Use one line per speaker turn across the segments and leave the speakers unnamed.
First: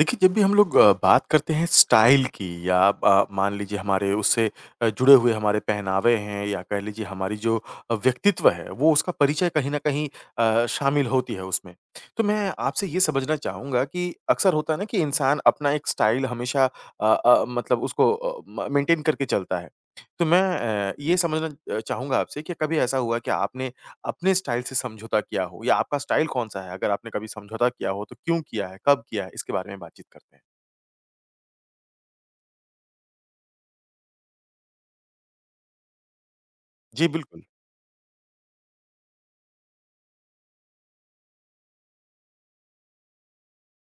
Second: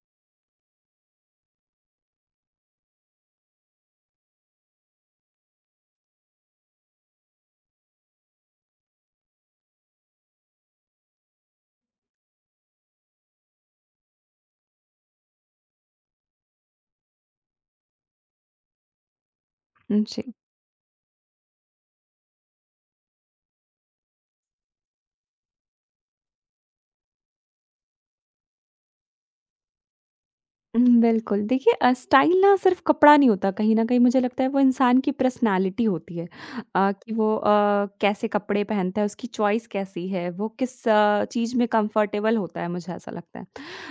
देखिए, जब भी हम लोग बात करते हैं स्टाइल की या मान लीजिए हमारे उससे जुड़े हुए हमारे पहनावे हैं या कह लीजिए हमारी जो व्यक्तित्व है, वो उसका परिचय कहीं न कहीं शामिल होती है उसमें। तो मैं आपसे ये समझना चाहूँगा कि अक्सर होता है ना कि इंसान अपना एक स्टाइल हमेशा मतलब उसको अ, म मेंटेन करके चलता है। तो
जी,
मैं ये समझना चाहूँगा आपसे कि कभी ऐसा हुआ कि आपने अपने स्टाइल से समझौता किया हो या आपका स्टाइल कौन-सा है? अगर आपने कभी समझौता किया हो तो क्यों किया है, कब किया है? इसके बारे में बातचीत करते हैं।
बिल्कुल। देखिए स्टाइल ना सिर्फ़ कपड़ा नहीं होता, कहीं न कहीं मुझे लगता है वो इंसान की पर्सनैलिटी होती है
जी,
कि वो
बिल्कुल।
कैसे कपड़े पहनता है, उसकी चॉइस कैसी है, वो किस चीज़ में कम्फ़र्टेबल होता है, मुझे ऐसा लगता है।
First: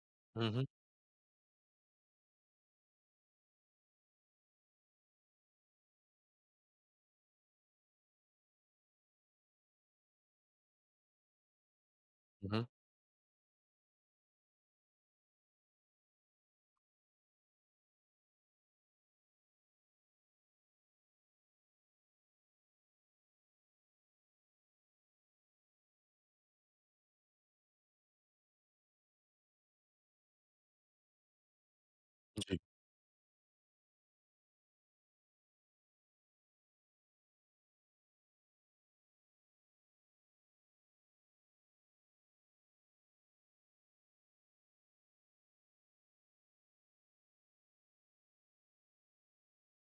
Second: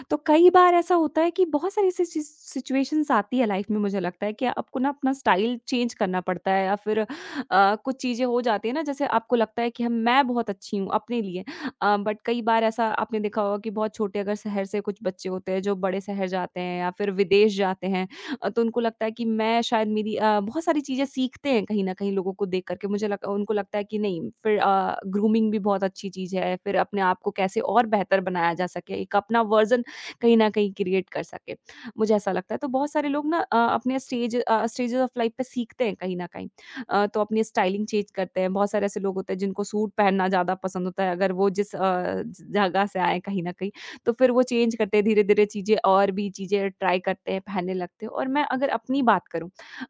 तो
हुँ,
कई
हुँ,
बार ऐसा होता है कि बहुत सारी ऐसी सिचुएशंस आती है लाइफ में मुझे लगता है कि आपको ना अपना स्टाइल चेंज करना पड़ता है या फिर कुछ चीज़ें हो जाती है ना जैसे आपको लगता है कि हम मैं बहुत अच्छी हूँ अपने लिए बट कई
हुँ,
बार
हुँ।
ऐसा आपने देखा होगा कि बहुत छोटे अगर शहर से कुछ बच्चे होते हैं जो बड़े शहर जाते हैं या फिर विदेश जाते हैं। तो उनको लगता है कि मैं शायद मेरी बहुत सारी चीज़ें सीखते हैं कहीं ना कहीं लोगों को देख करके उनको लगता है कि नहीं फिर ग्रूमिंग भी बहुत अच्छी चीज़ है फिर अपने आप को कैसे और बेहतर बनाया जा सके एक अपना वर्जन कहीं न कहीं क्रिएट कर सके। मुझे ऐसा लगता है
जी,
तो बहुत सारे लोग ना अपने स्टेजेज़ ऑफ लाइफ पे सीखते हैं कहीं न कहीं। तो अपनी स्टाइलिंग चेंज करते हैं। बहुत सारे ऐसे लोग होते हैं जिनको सूट पहनना ज़्यादा पसंद होता है अगर वो जिस जगह से आए कहीं न कहीं तो फिर वो चेंज करते हैं धीरे-धीरे चीज़ें और भी चीज़ें ट्राई करते हैं, पहनने लगते हैं। और मैं अगर अपनी बात करूँ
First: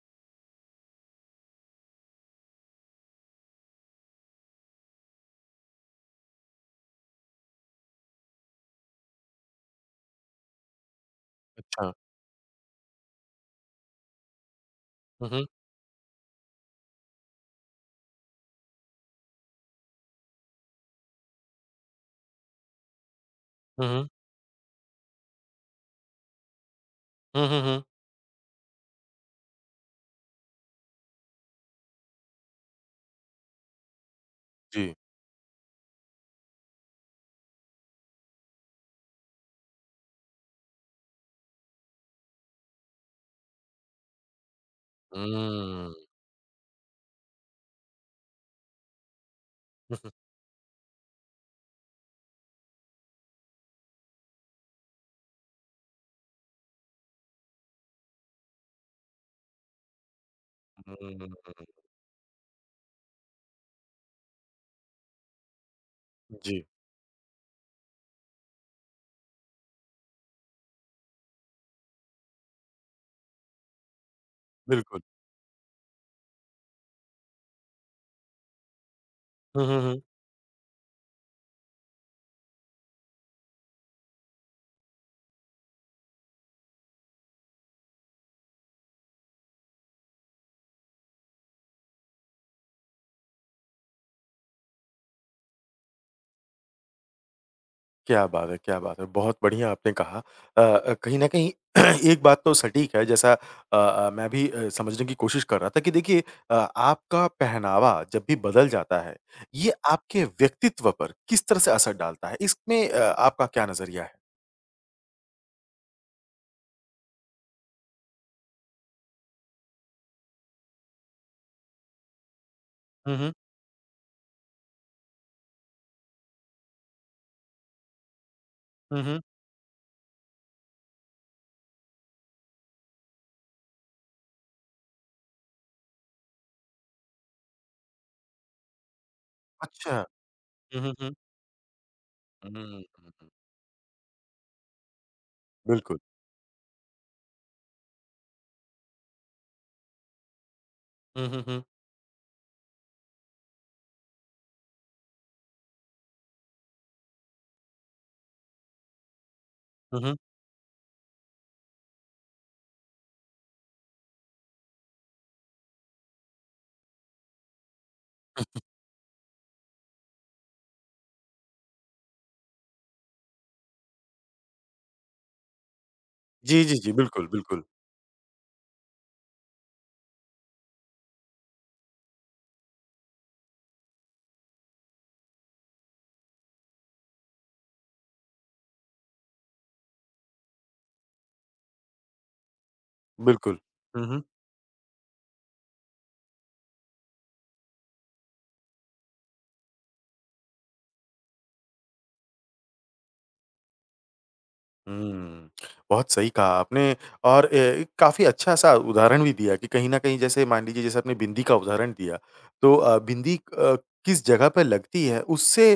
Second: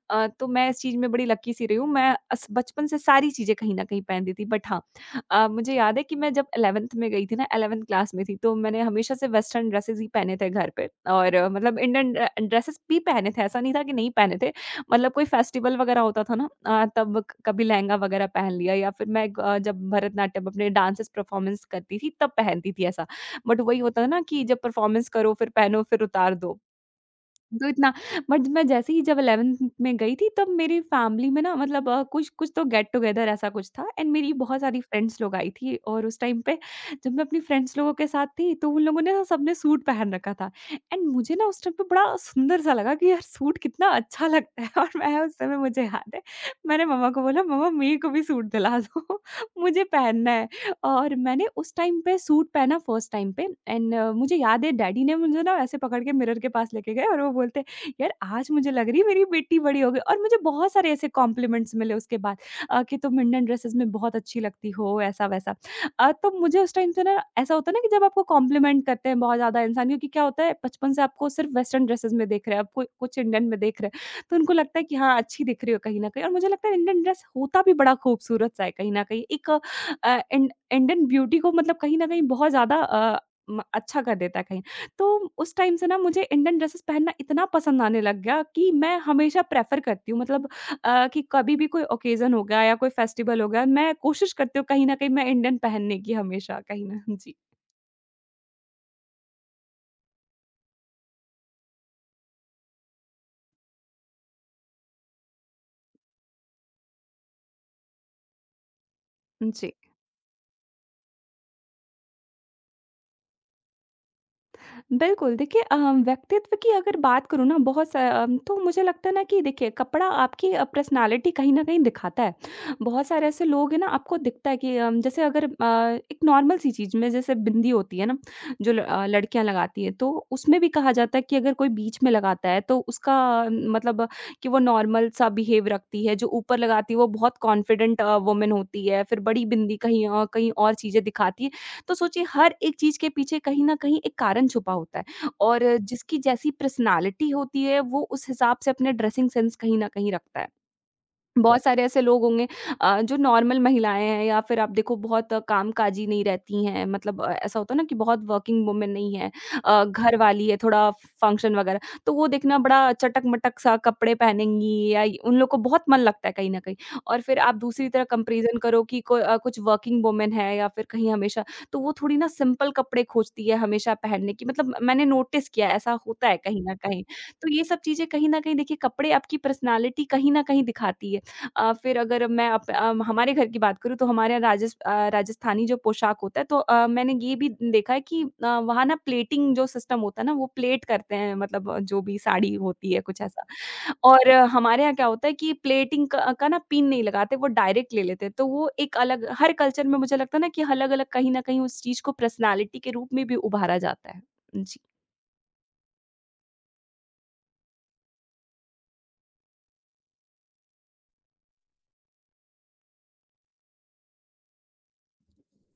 तो मैं इस चीज़ में बड़ी लकी सी रही हूँ। मैं अस बचपन से सारी चीज़ें कहीं न कहीं पहनती थी बट हाँ, मुझे याद है कि मैं जब 11th में गई थी ना 11th क्लास में थी, तो मैंने हमेशा से वेस्टर्न ड्रेसेज़ ही पहने थे घर पे। और मतलब
अच्छा।
इंडियन ड्रेसेज़ भी पहने थे, ऐसा नहीं था कि नहीं पहने थे। मतलब कोई
हुँ, हुँ,
फेस्टिवल वगैरह होता था ना, अ, तब क कभी लहंगा वगैरह पहन लिया या फिर मैं जब भरतनाट्यम अपने डांसेज़ परफॉर्मेंस करती थी, तब पहनती थी ऐसा। बट वही
हुँ,
होता
हुँ।
है ना कि जब परफॉर्मेंस करो, फिर पहनो, फिर उतार दो।
हुँ, हुँ,
तो
हुँ।
इतना बट मैं जैसे ही जब 11th में गई थी तब मेरी फैमिली में ना मतलब कुछ कुछ तो गेट टुगेदर ऐसा कुछ था एंड मेरी बहुत सारी
जी।
फ्रेंड्स लोग आई थी और उस टाइम पे जब मैं अपनी फ्रेंड्स लोगों के साथ थी तो उन लोगों ने ना सबने सूट पहन रखा था। एंड मुझे ना उस टाइम पे बड़ा सुंदर सा लगा कि यार सूट कितना अच्छा लगता है और मैं उस समय मुझे
हुँ।
याद है मैंने मम्मा को बोला मम्मा मेरे को भी सूट दिला दो मुझे
हुँ,
पहनना है। और मैंने उस टाइम पे सूट पहना फर्स्ट टाइम पे एंड मुझे याद है डैडी ने मुझे ना ऐसे पकड़ के मिरर के पास लेके गए और वो बोलते यार आज मुझे लग रही है मेरी बेटी बड़ी हो गई और मुझे बहुत सारे
हुँ,
ऐसे
हुँ।
कॉम्प्लीमेंट्स मिले उसके बाद कि तुम इंडियन ड्रेसेस में बहुत अच्छी लगती हो ऐसा वैसा। तो मुझे
जी,
उस टाइम से ना ऐसा होता है ना कि जब आपको कॉम्प्लीमेंट करते हैं बहुत ज्यादा इंसान क्योंकि क्या होता है बचपन से आपको सिर्फ वेस्टर्न ड्रेसेस में देख रहे हैं, आपको कुछ इंडियन में देख रहे हैं तो उनको लगता है कि
बिल्कुल।
हाँ अच्छी दिख रही हो कहीं ना कहीं। और मुझे लगता है इंडियन ड्रेस होता भी बड़ा खूबसूरत सा है कहीं ना कहीं एक
हुँ, हुँ, हुँ।
इंडियन ब्यूटी को मतलब कहीं न कहीं बहुत ज़्यादा अ, म अच्छा कर देता है कहीं। तो उस टाइम से ना मुझे इंडियन ड्रेसेस पहनना इतना पसंद आने लग गया कि मैं हमेशा प्रेफ़र करती हूँ। मतलब कि कभी भी कोई ऑकेज़न हो गया या कोई फेस्टिवल हो गया, मैं कोशिश करती हूँ कहीं न कहीं मैं इंडियन पहनने की हमेशा कहीं न जी।
क्या बात है, क्या बात है! बहुत बढ़िया आपने कहा। कहीं न कहीं एक बात तो सटीक है जैसा मैं भी समझने की कोशिश कर रहा था कि देखिए आपका पहनावा जब भी बदल जाता है,
जी।
ये आपके व्यक्तित्व पर किस तरह से असर डालता है? इसमें आपका क्या नज़रिया है?
बिल्कुल, देखिए व्यक्तित्व की अगर बात करूँ ना तो मुझे लगता है ना कि देखिए कपड़ा आपकी पर्सनैलिटी कहीं न कहीं दिखाता है। बहुत
हुँ,
सारे
हुँ।
ऐसे लोग हैं ना आपको दिखता है कि जैसे अगर एक नॉर्मल सी चीज़ में जैसे बिंदी होती है ना, जो
हुँ, हुँ।
लड़कियाँ लगाती हैं तो उसमें भी कहा जाता है कि अगर कोई बीच में लगाता है तो उसका मतलब कि वो नॉर्मल सा बिहेव रखती है, जो ऊपर लगाती है वो बहुत कॉन्फिडेंट वुमन होती है, फिर बड़ी बिंदी
अच्छा।
कहीं कहीं और
हुँ, हुँ,
चीज़ें
हुँ।
दिखाती है। तो सोचिए
हुँ,
हर एक
हुँ,
चीज़ के
हुँ, हुँ।
पीछे कहीं न कहीं एक कारण छुपा होता है और
बिल्कुल।
जिसकी जैसी पर्सनैलिटी होती है, वो उस हिसाब से अपने ड्रेसिंग सेंस कहीं न कहीं रखता है।
हुँ, हुँ,
बहुत
हुँ।
सारे ऐसे लोग होंगे जो नॉर्मल महिलाएँ हैं या फिर आप देखो बहुत कामकाजी नहीं रहती हैं, मतलब ऐसा होता है ना कि बहुत वर्किंग वुमन नहीं है,
हुँ, हुँ।
घर वाली है, थोड़ा फंक्शन वगैरह, तो वो देखना बड़ा चटक-मटक सा कपड़े पहनेंगी या य उन लोग को बहुत मन लगता है कहीं न कहीं। और फिर आप दूसरी तरह कंपैरिज़न करो कि कुछ वर्किंग वुमन है या फिर कहीं हमेशा तो वो थोड़ी ना सिंपल कपड़े खोजती है हमेशा पहनने की, मतलब मैंने नोटिस किया है, ऐसा होता है कहीं
जी, जी,
न
जी।
कहीं।
बिल्कुल,
तो
बिल्कुल।
ये सब चीज़ें कहीं न कहीं देखिए कपड़े आपकी पर्सनैलिटी कहीं न कहीं दिखाती है। फिर अगर मैं हमारे घर की बात करूँ तो हमारे यहाँ राजस्थानी जो पोशाक होता है तो मैंने ये भी देखा है कि वहाँ ना प्लेटिंग जो सिस्टम होता है ना वो प्लेट करते हैं मतलब जो भी साड़ी होती है कुछ ऐसा।
बिल्कुल। हुँ, हुँ।
और हमारे यहाँ क्या होता है कि प्लेटिंग क का ना पिन नहीं लगाते वो डायरेक्ट ले लेते हैं। तो वो एक अलग हर कल्चर में मुझे लगता है ना कि अलग-अलग कहीं न कहीं उस चीज़ को पर्सनैलिटी के रूप में भी उभारा जाता है। जी,
हुँ। बहुत सही कहा आपने और काफ़ी अच्छा-सा उदाहरण भी दिया कि कहीं न कहीं जैसे मान लीजिए जैसे आपने बिंदी का उदाहरण दिया, तो बिंदी किस जगह पे लगती है उससे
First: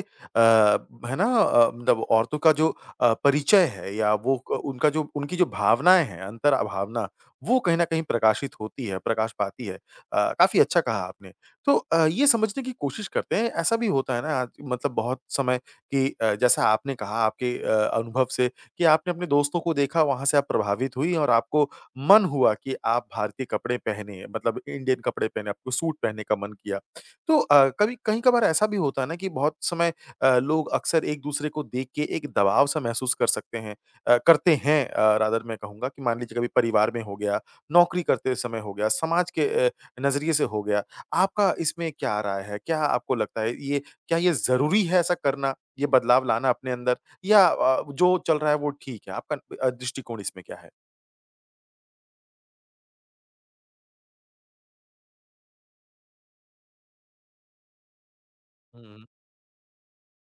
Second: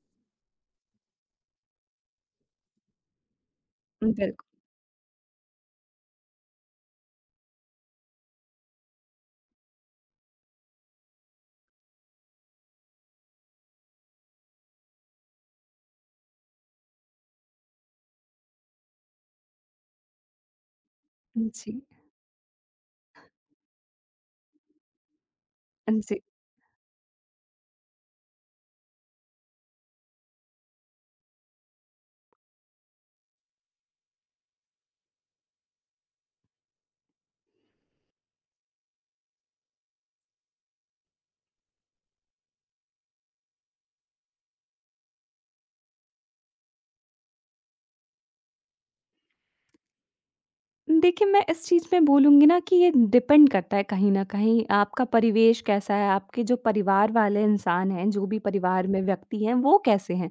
है ना मतलब औरतों का जो परिचय है या
बिल्कुल।
वो क उनका जो उनकी जो भावनाएँ हैं, अंतर्भावना, वो कहीं न कहीं प्रकाशित होती है, प्रकाश पाती है। काफ़ी अच्छा कहा आपने। तो ये समझने की कोशिश करते हैं, ऐसा भी होता है ना आज मतलब बहुत समय कि जैसा आपने कहा आपके अनुभव से कि आपने अपने दोस्तों को देखा, वहाँ से आप प्रभावित हुई और आपको
जी,
मन हुआ कि आप भारतीय कपड़े पहने, मतलब इंडियन कपड़े पहने, आपको सूट पहनने
जी।
का मन किया। तो कभी कहीं-कभार ऐसा भी होता है ना कि बहुत समय लोग अक्सर एक-दूसरे को देख के एक दबाव सा महसूस कर सकते हैं करते हैं रादर मैं कहूँगा कि मान लीजिए कभी परिवार में हो गया, नौकरी करते समय हो गया, समाज के नज़रिए से हो गया। आपका इसमें क्या राय है? क्या आपको लगता है ये क्या ये ज़रूरी है ऐसा करना, ये बदलाव लाना अपने अंदर? या जो चल रहा है वो ठीक है? आपका दृष्टिकोण इसमें क्या है?
देखिए, मैं इस चीज़ में बोलूँगी ना कि ये डिपेंड करता है कहीं न कहीं आपका परिवेश कैसा है, आपके जो परिवार वाले इंसान हैं, जो भी परिवार में
हुँ,
व्यक्ति हैं?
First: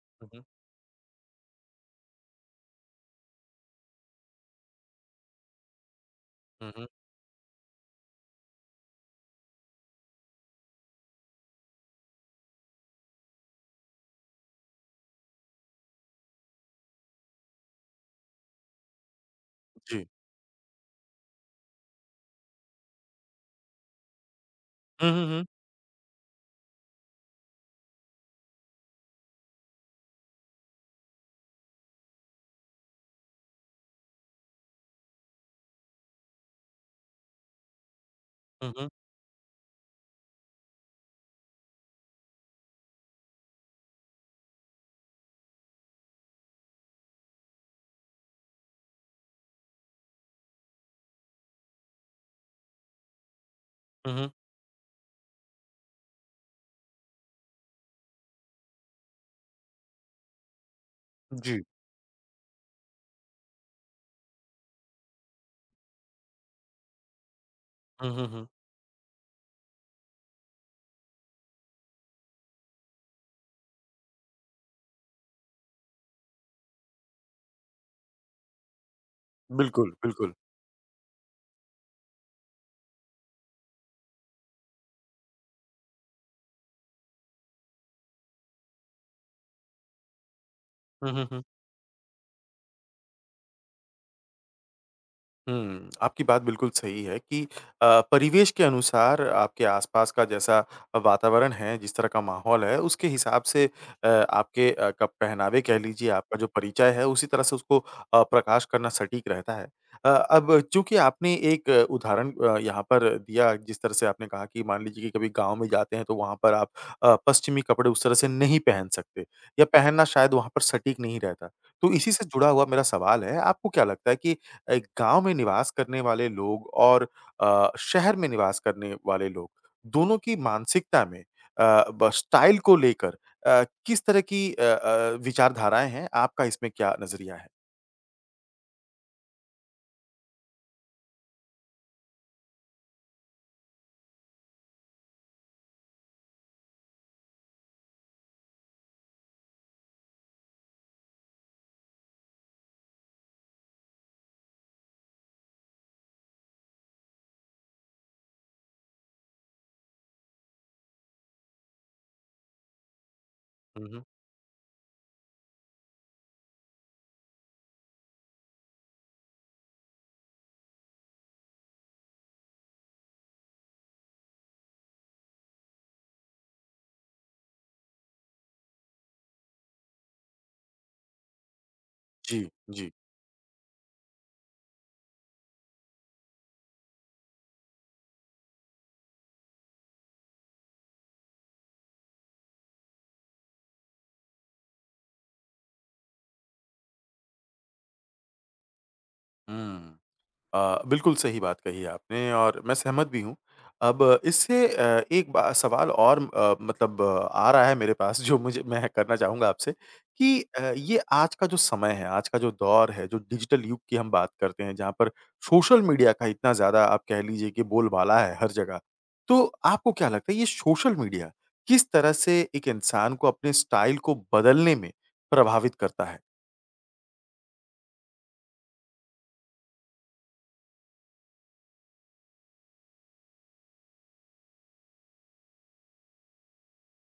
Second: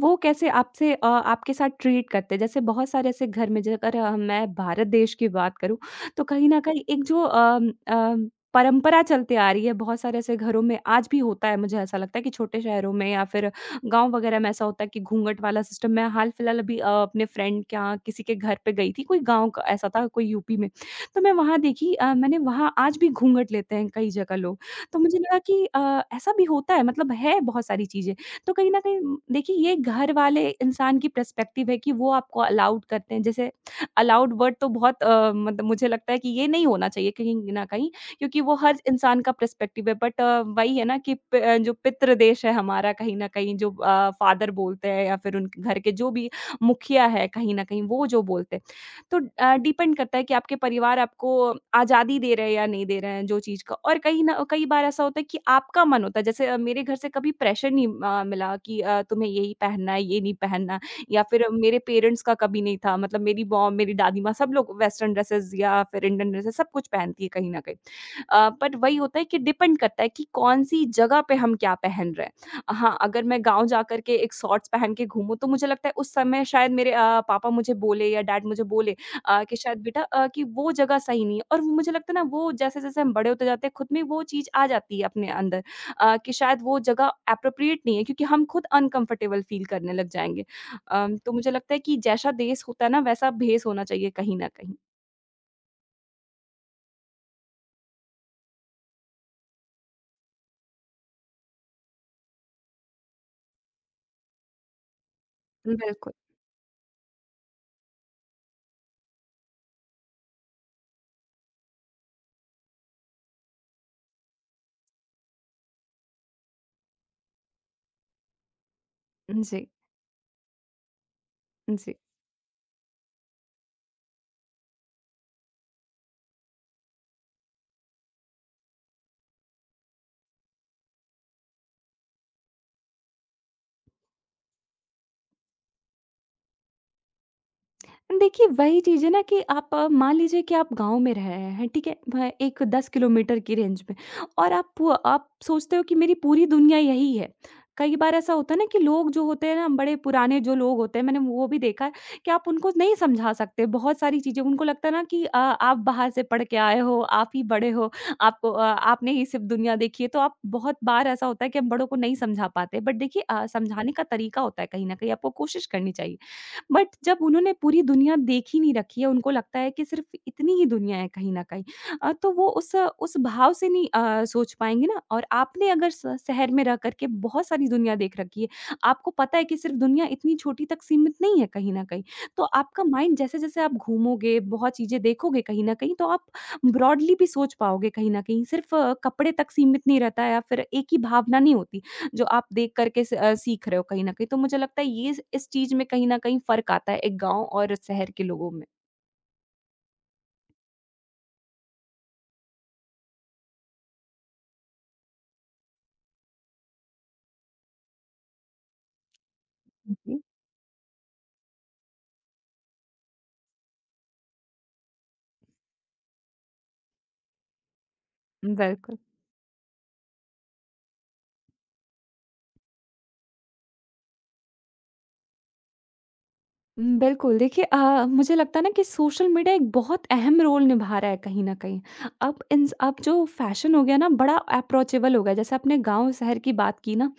वो
हुँ, हुँ,
कैसे आपसे आपके साथ ट्रीट करते हैं? जैसे बहुत सारे ऐसे घर में जेकर मैं भारत देश की बात करूँ, तो कहीं न
हुँ,
कहीं
हुँ।
एक जो अम अम, परंपरा चलती आ रही है, बहुत सारे ऐसे घरों में आज भी होता है, मुझे ऐसा लगता है कि छोटे शहरों में या फिर गाँव वगैरह में ऐसा होता है कि घूंघट वाला सिस्टम। मैं हाल-फिलहाल अभी अपने फ्रेंड के यहाँ किसी के घर पे गई थी, कोई गाँव का ऐसा
जी।
था कोई यूपी में। तो मैं वहाँ देखी मैंने वहाँ आज भी घूंघट लेते हैं कई जगह लोग। तो
हुँ,
मुझे
हुँ,
लगा
हुँ,
कि ऐसा भी होता है मतलब है बहुत सारी चीज़ें। तो कहीं न कहीं देखिए ये घर वाले इंसान की पर्सपेक्टिव है कि वो आपको अलाउड करते हैं। जैसे अलाउड वर्ड तो बहुत मतलब मुझे लगता है कि ये नहीं होना चाहिए कहीं न कहीं। क्योंकि वो
हुँ,
हर
हुँ,
इंसान का पर्सपेक्टिव है बट वही है ना कि जो पितृ देश है हमारा कहीं न कहीं जो फादर बोलते हैं या फिर उनके घर के जो भी मुखिया है कहीं न कहीं वो जो बोलते हैं। तो डिपेंड करता है कि आपके परिवार आपको आज़ादी दे रहे हैं या नहीं दे रहे हैं जो चीज़ का। और
हुँ,
कहीं
हुँ।
न कई बार ऐसा होता है कि आपका मन होता है जैसे मेरे घर से कभी प्रेशर नहीं मिला कि तुम्हें यही पहनना है, ये नहीं पहनना या फिर
जी।
मेरे पेरेंट्स का कभी नहीं था। मतलब मेरी मॉम, मेरी दादी माँ सब लोग वेस्टर्न ड्रेसेस या फिर इंडियन ड्रेसेस सब कुछ पहनती है कहीं न कहीं।
हुँ, हुँ, हुँ।
पर वही होता है कि डिपेंड करता है कि कौन-सी जगह पे हम क्या पहन रहे हैं। हाँ, अगर मैं गाँव जा कर के एक शॉर्ट्स पहन के घूमूँ, तो मुझे लगता है उस समय शायद मेरे पापा मुझे बोले या डैड मुझे बोले कि शायद
बिल्कुल,
बेटा
बिल्कुल।
कि वो जगह सही नहीं है। और वो मुझे लगता है ना वो जैसे-जैसे हम बड़े होते जाते हैं, खुद में वो चीज़ आ जाती है अपने अंदर कि शायद वो जगह एप्रोप्रिएट नहीं है क्योंकि हम खुद अनकंफर्टेबल फ़ील करने लग जाएँगे।
हुँ, हुँ,
तो
हुँ।
मुझे लगता है कि जैसा देश होता है ना, वैसा भेस होना चाहिए कहीं न कहीं।
हुँ, आपकी बात बिल्कुल सही है कि परिवेश के अनुसार आपके आसपास का जैसा वातावरण है, जिस तरह का माहौल है, उसके हिसाब से आपके अ, क पहनावे कह लीजिए,
बिल्कुल।
आपका जो परिचय है, उसी तरह से उसको प्रकाश करना सटीक रहता है। अब चूँकि आपने एक उदाहरण यहाँ पर दिया, जिस तरह से आपने कहा कि मान लीजिए कि कभी गाँव में जाते हैं, तो वहाँ पर आप पश्चिमी कपड़े उस तरह से नहीं पहन सकते या
जी,
पहनना शायद वहाँ पर सटीक नहीं रहता। तो
जी।
इसी से जुड़ा हुआ मेरा सवाल है, आपको क्या लगता है कि गाँव में निवास करने वाले लोग और शहर में निवास करने वाले लोग, दोनों की मानसिकता में अ, ब स्टाइल को लेकर किस तरह की विचारधाराएँ हैं? आपका इसमें क्या नज़रिया है?
देखिए, वही चीज़ है ना कि आप मान लीजिए कि आप गाँव में रह रहे हैं, ठीक है? भ एक 10 किलोमीटर की रेंज में और आप सोचते हो कि मेरी पूरी दुनिया यही है। कई बार ऐसा होता है ना कि लोग जो होते हैं ना, बड़े पुराने जो लोग होते हैं, मैंने वो भी देखा है कि आप उनको नहीं समझा सकते बहुत सारी चीज़ें। उनको लगता है ना कि आप बाहर से पढ़ के आए हो, आप ही बड़े हो, आपने ही सिर्फ़ दुनिया देखी है, तो आप बहुत बार ऐसा होता है कि हम बड़ों को नहीं समझा पाते। बट देखिए
हुँ,
समझाने का
हुँ।
तरीका होता है कहीं न कहीं, आपको कोशिश करनी चाहिए। बट जब उन्होंने पूरी दुनिया देख ही नहीं रखी है, उनको लगता है कि सिर्फ़ इतनी ही दुनिया है कहीं न कहीं। तो वो उस भाव से नहीं सोच पाएँगे ना। और आपने अगर स शहर में रह कर के बहुत सारी दुनिया देख रखी है, आपको पता है कि सिर्फ़ दुनिया इतनी छोटी तक सीमित नहीं है कहीं न कहीं,
जी,
तो आपका
जी।
माइंड जैसे-जैसे आप घूमोगे, बहुत चीज़ें देखोगे कहीं न कहीं, तो आप ब्रॉडली भी सोच पाओगे कहीं न कहीं, सिर्फ़ कपड़े तक सीमित नहीं रहता है या फिर एक ही भावना नहीं होती। जो आप देख करके सीख रहे हो कहीं न कहीं। तो मुझे लगता है ये इस चीज़ में कहीं न कहीं फ़र्क आता है एक गाँव और शहर के लोगों में।
हुँ। बिल्कुल सही बात कही आपने और मैं सहमत भी हूँ। अब इससे एक बा सवाल और मतलब आ रहा है मेरे पास जो मुझे मैं करना चाहूँगा आपसे
जी,
कि ये आज का जो समय है, आज का जो दौर है, जो डिजिटल युग की हम बात करते हैं जहाँ पर सोशल मीडिया का इतना ज़्यादा आप कह लीजिए कि बोलबाला है हर जगह।
बिल्कुल।
तो आपको क्या लगता है ये सोशल मीडिया किस तरह से एक इंसान को अपने स्टाइल को बदलने में प्रभावित करता है?
हुँ, बिल्कुल। देखिए मुझे लगता है ना कि सोशल मीडिया एक बहुत अहम रोल निभा रहा है कहीं न कहीं। अब जो फ़ैशन हो गया ना बड़ा अप्रोचेबल हो गया। जैसे आपने गाँव-शहर की बात की ना।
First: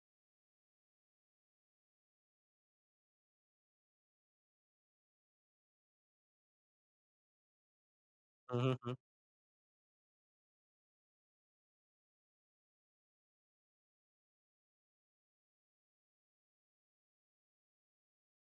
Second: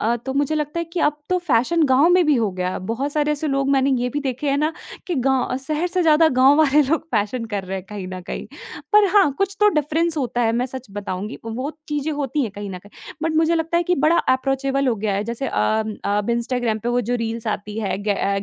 तो मुझे लगता है कि अब तो फ़ैशन गाँव में भी हो गया है। बहुत सारे ऐसे लोग मैंने ये भी देखे हैं ना कि गाँव शहर से ज़्यादा गाँव वाले लोग फ़ैशन कर रहे हैं कहीं न कहीं।
हुँ, हुँ, हुँ।
पर हाँ, कुछ तो डिफ़रेंस होता है, मैं सच बताऊँगी। वो चीज़ें होती हैं कहीं न कहीं। बट मुझे लगता है कि बड़ा अप्रोचेबल हो गया है। जैसे अब इंस्टाग्राम पे वो जो रील्स आती है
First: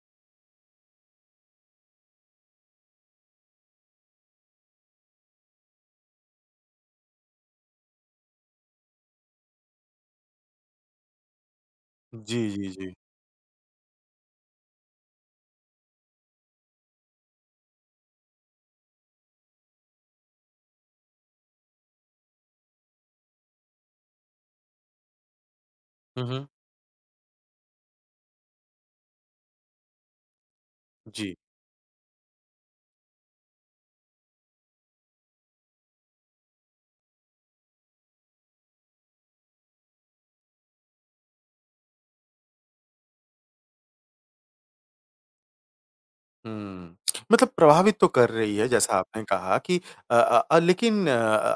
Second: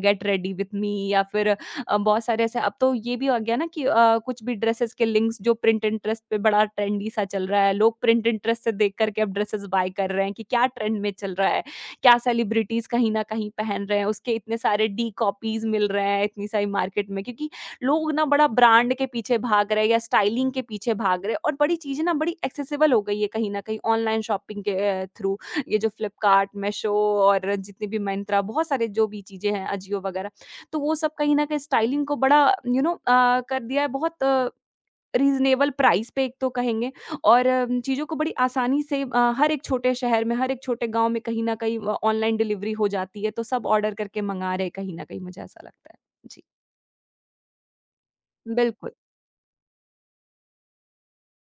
गेट रेडी विथ मी या फिर बहुत सारे ऐसे अब तो ये भी आ गया ना कि कुछ भी ड्रेसेस के लिंक्स जो प्रिंट इंटरेस्ट पे बड़ा ट्रेंडी सा चल रहा है, लोग प्रिंट इंटरेस्ट से देख करके अब ड्रेसेस बाय कर रहे हैं कि क्या ट्रेंड में चल रहा है, क्या
जी, जी,
सेलिब्रिटीज
जी।
कहीं ना कहीं पहन रहे हैं, उसके इतने सारे डी कॉपीज मिल रहे हैं इतनी सारी मार्केट में, क्योंकि लोग ना बड़ा ब्रांड के पीछे भाग रहे हैं या स्टाइलिंग के पीछे भाग रहे हैं और बड़ी चीज़ें ना बड़ी एक्सेसिबल हो गई है कहीं न कहीं ऑनलाइन शॉपिंग के थ्रू। ये जो
हुँ, हुँ।
फ्लिपकार्ट, मीशो और जितनी भी मिंत्रा बहुत सारे जो भी चीज़ें हैं, अजियो वगैरह, तो वो सब
जी।
कहीं न कहीं स्टाइलिंग को बड़ा कर दिया है बहुत रीज़नेबल प्राइस पे एक तो कहेंगे। और चीज़ों को बड़ी आसानी से हर एक छोटे शहर में, हर एक छोटे गाँव में कहीं न कहीं ऑनलाइन डिलीवरी हो जाती है, तो सब ऑर्डर करके मँगा रहे हैं कहीं न कहीं, मुझे ऐसा लगता है। जी।
हुँ। मतलब प्रभावित तो कर रही है
बिल्कुल।
जैसा आपने कहा कि लेकिन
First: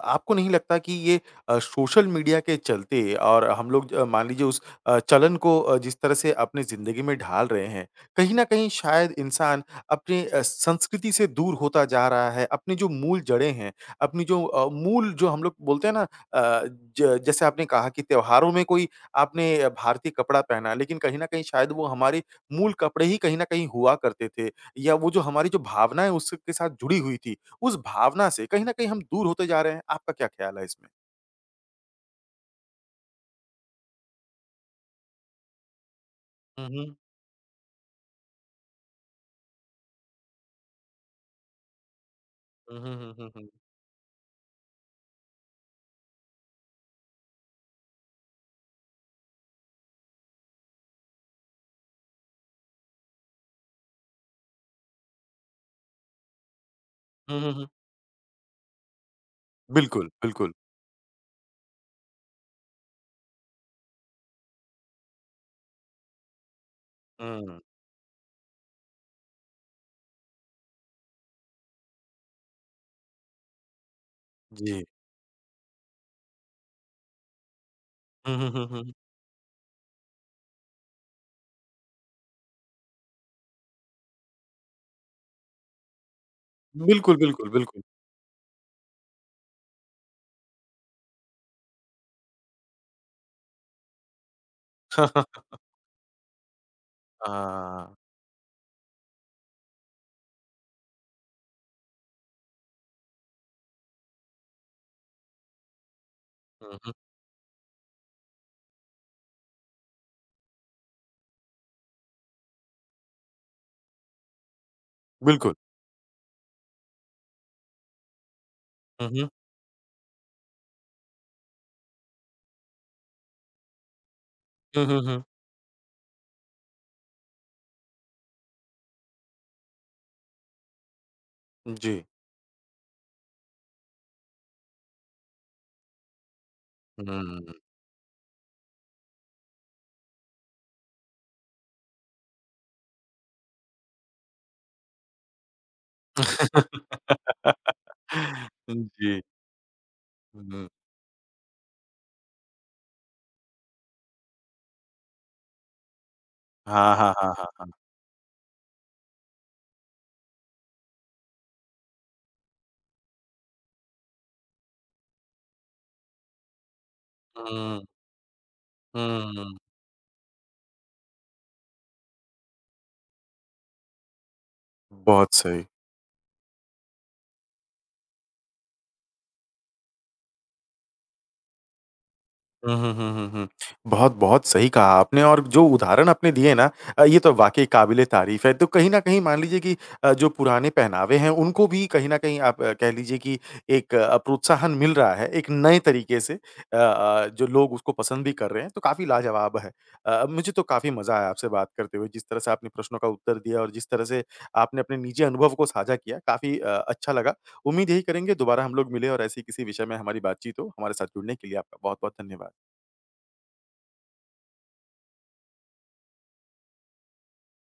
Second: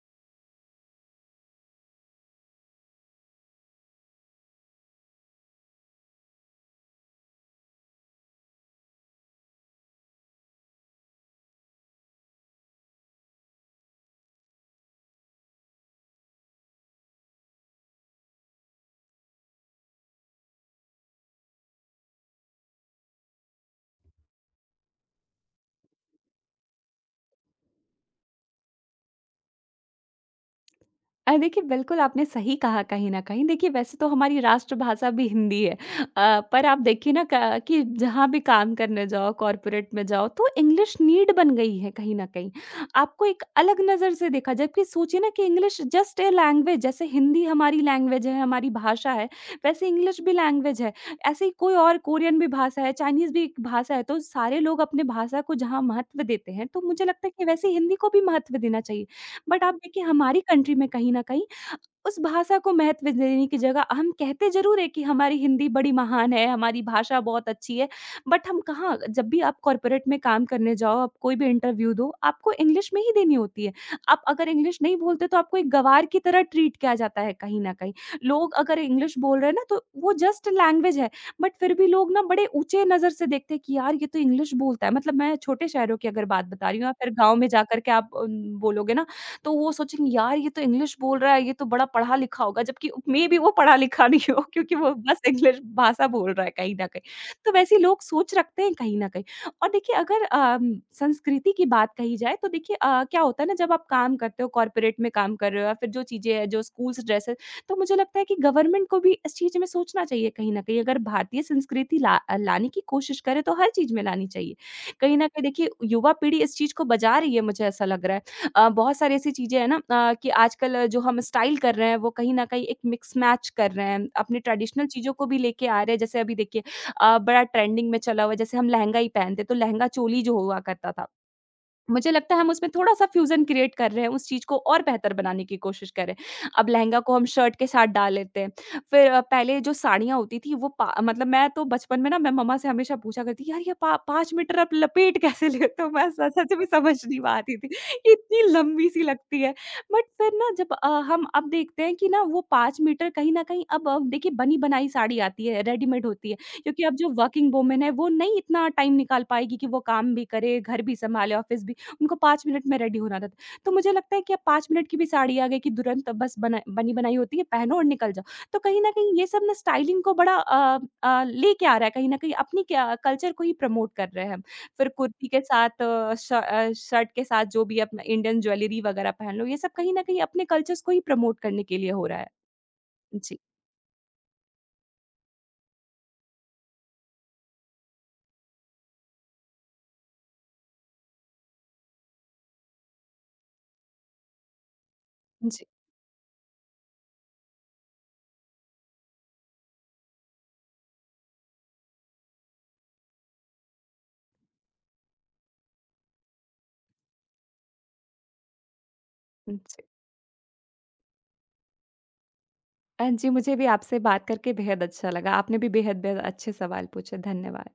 आपको नहीं लगता कि ये सोशल मीडिया के चलते और हम लोग मान लीजिए उस चलन को जिस तरह से अपनी ज़िंदगी में ढाल रहे हैं, कहीं न कहीं शायद इंसान अपनी संस्कृति से दूर होता जा रहा है, अपनी जो मूल जड़ें हैं, अपनी जो मूल जो हम लोग बोलते हैं ना अ, ज जैसे आपने कहा कि त्योहारों में कोई आपने भारतीय कपड़ा पहना, लेकिन कहीं न कहीं शायद वो हमारे मूल कपड़े ही कहीं न कहीं हुआ करते थे। या वो जो हमारी जो भावना है उसके साथ जुड़ी हुई थी, उस भावना से कहीं न कहीं हम दूर होते जा रहे हैं। आपका क्या ख़्याल है इसमें?
देखिए बिल्कुल आपने सही कहा कहीं न कहीं। देखिए वैसे तो हमारी राष्ट्रभाषा भी हिंदी है। पर
हुँ,
आप
हुँ।
देखिए ना क कि जहाँ भी काम करने जाओ, कॉर्पोरेट में जाओ तो इंग्लिश नीड बन गई है कहीं न कहीं।
हुँ, हुँ, हुँ,
आपको
हुँ,
एक
हुँ।
अलग नज़र से देखा, जबकि सोचिए ना कि इंग्लिश जस्ट अ लैंग्वेज, जैसे हिंदी हमारी लैंग्वेज है, हमारी भाषा है, वैसे इंग्लिश भी लैंग्वेज है। ऐसे ही कोई और कोरियन भी भाषा है, चाइनीज़ भी एक भाषा है, तो सारे लोग अपने भाषा को जहाँ महत्व देते हैं, तो मुझे लगता है
हुँ,
कि
हुँ, हुँ।
वैसे ही हिंदी को भी महत्व देना चाहिए। बट आप देखिए
बिल्कुल,
हमारी
बिल्कुल।
कंट्री में कहीं न कहीं उस भाषा को महत्व देने की जगह हम कहते ज़रूर हैं कि हमारी हिंदी बड़ी महान है, हमारी भाषा बहुत
हुँ,
अच्छी है, बट हम कहाँ जब भी आप कॉर्पोरेट में काम करने जाओ, आप कोई भी इंटरव्यू दो, आपको इंग्लिश में ही देनी होती है। आप अगर इंग्लिश
जी।
नहीं बोलते तो आपको एक गँवार की तरह ट्रीट किया जाता है कहीं न कहीं।
हुँ, हुँ,
लोग
हुँ,
अगर
हुँ।
इंग्लिश बोल रहे हैं ना तो वो जस्ट लैंग्वेज है, बट फिर भी लोग ना बड़े ऊँचे नज़र से देखते हैं कि यार ये तो इंग्लिश बोलता है। मतलब मैं छोटे शहरों की अगर बात बता रही हूँ या फिर
बिल्कुल,
गाँव में
बिल्कुल,
जा कर
बिल्कुल।
के आप बोलोगे ना, तो वो सोचेंगे यार ये तो इंग्लिश बोल रहा है, ये तो बड़ा पढ़ा-लिखा होगा, जबकि मे बी वो पढ़ा-लिखा नहीं हो क्योंकि वो बस इंग्लिश भाषा बोल रहा है कहीं न कहीं। तो वैसे ही
हाँ।
लोग सोच रखते हैं कहीं न कहीं। और देखिए अगर संस्कृति की बात कही जाए तो देखिए क्या होता है ना, जब आप काम करते हो, कॉर्पोरेट में काम कर रहे हो या फिर जो चीज़ें हैं, जो
हुँ, हुँ।
स्कूल्स ड्रेसेस, तो मुझे लगता है कि गवर्नमेंट को भी इस चीज़ में सोचना चाहिए कहीं न कहीं। अगर भारतीय संस्कृति लाने की कोशिश करे तो हर चीज़ में लानी चाहिए। कहीं न कहीं
बिल्कुल।
देखिए युवा पीढ़ी इस चीज़ को बजा रही है, मुझे ऐसा लग रहा है। बहुत
हुँ,
सारी
हुँ।
ऐसी चीज़ें हैं ना, कि आजकल जो हम स्टाइल कर रहे हैं वो कहीं न कहीं एक मिक्स मैच कर रहे हैं। अपनी
हुँ,
ट्रेडिशनल
हुँ,
चीज़ों
हुँ।
को भी लेके आ रहे हैं। जैसे अभी देखिए बड़ा ट्रेंडिंग में चला हुआ है, जैसे हम लहंगा ही पहनते तो लहंगा चोली जो हुआ करता था।
जी।
मुझे लगता है हम उसमें थोड़ा-सा फ्यूज़न क्रिएट कर रहे हैं, उस चीज़ को और बेहतर बनाने की कोशिश कर रहे हैं। अब लहंगा को हम
हुँ।
शर्ट के साथ डाल लेते हैं, फिर पहले जो साड़ियाँ होती थी वो पा मतलब मैं तो बचपन में ना मैं मम्मा से हमेशा पूछा करती थी, "यार ये पा 5 मीटर आप लपेट कैसे लेते हो?" मैं स सच में समझ नहीं पाती थी, ये इतनी लंबी-सी
जी।
लगती है। बट फिर ना
हुँ।
जब हम अब देखते हैं कि ना वो 5 मीटर कहीं न कहीं अब देखिए बनी-बनाई साड़ी आती है, रेडीमेड होती है, क्योंकि
हाँ,
अब जो
हाँ, हाँ,
वर्किंग
हाँ।
वूमेन है वो नहीं इतना टाइम निकाल पाएगी कि वो काम भी करे, घर भी सँभाले, ऑफ़िस भी, उनको 5 मिनट में रेडी होना रहता है। तो मुझे लगता है कि अब 5 मिनट की भी साड़ी आ गई कि तुरंत बस बना बनी बनाई होती है, पहनो
हुँ,
और निकल जाओ। तो कहीं न कहीं ये सब
हुँ।
ना स्टाइलिंग को बड़ा लेके आ रहा है कहीं न कहीं, अपनी क्या कल्चर को ही प्रमोट कर रहे हैं हम। फिर कुर्ती
बहुत
के
सही।
साथ शर्ट के साथ जो भी अपना इंडियन ज्वेलरी वगैरह पहन लो, ये सब कहीं न कहीं अपने कल्चर्स को ही प्रमोट करने के लिए हो रहा है।
हुँ, हुँ, हुँ, हुँ,
जी,
हुँ। बहुत-बहुत सही कहा आपने और जो उदाहरण आपने दिए ना ये तो वाक़ई काबिल-ए-तारीफ़ है। तो कहीं न कहीं मान लीजिए कि जो पुराने पहनावे हैं उनको भी कहीं न कहीं आप कह लीजिए कि एक प्रोत्साहन मिल रहा है, एक
जी,
नए तरीके से जो लोग उसको पसंद भी कर रहे हैं, तो काफ़ी लाजवाब है। मुझे तो काफ़ी मज़ा आया आपसे बात करते हुए, जिस तरह से आपने प्रश्नों का उत्तर दिया और जिस तरह से आपने अपने निजी अनुभव को साझा किया, काफ़ी अच्छा लगा। उम्मीद यही करेंगे दोबारा हम लोग मिलें और ऐसे ही
जी।
किसी विषय में हमारी बातचीत हो। हमारे साथ जुड़ने के लिए आपका बहुत-बहुत धन्यवाद।
जी मुझे भी आपसे बात करके बेहद अच्छा लगा। आपने भी बेहद-बेहद अच्छे सवाल पूछे। धन्यवाद।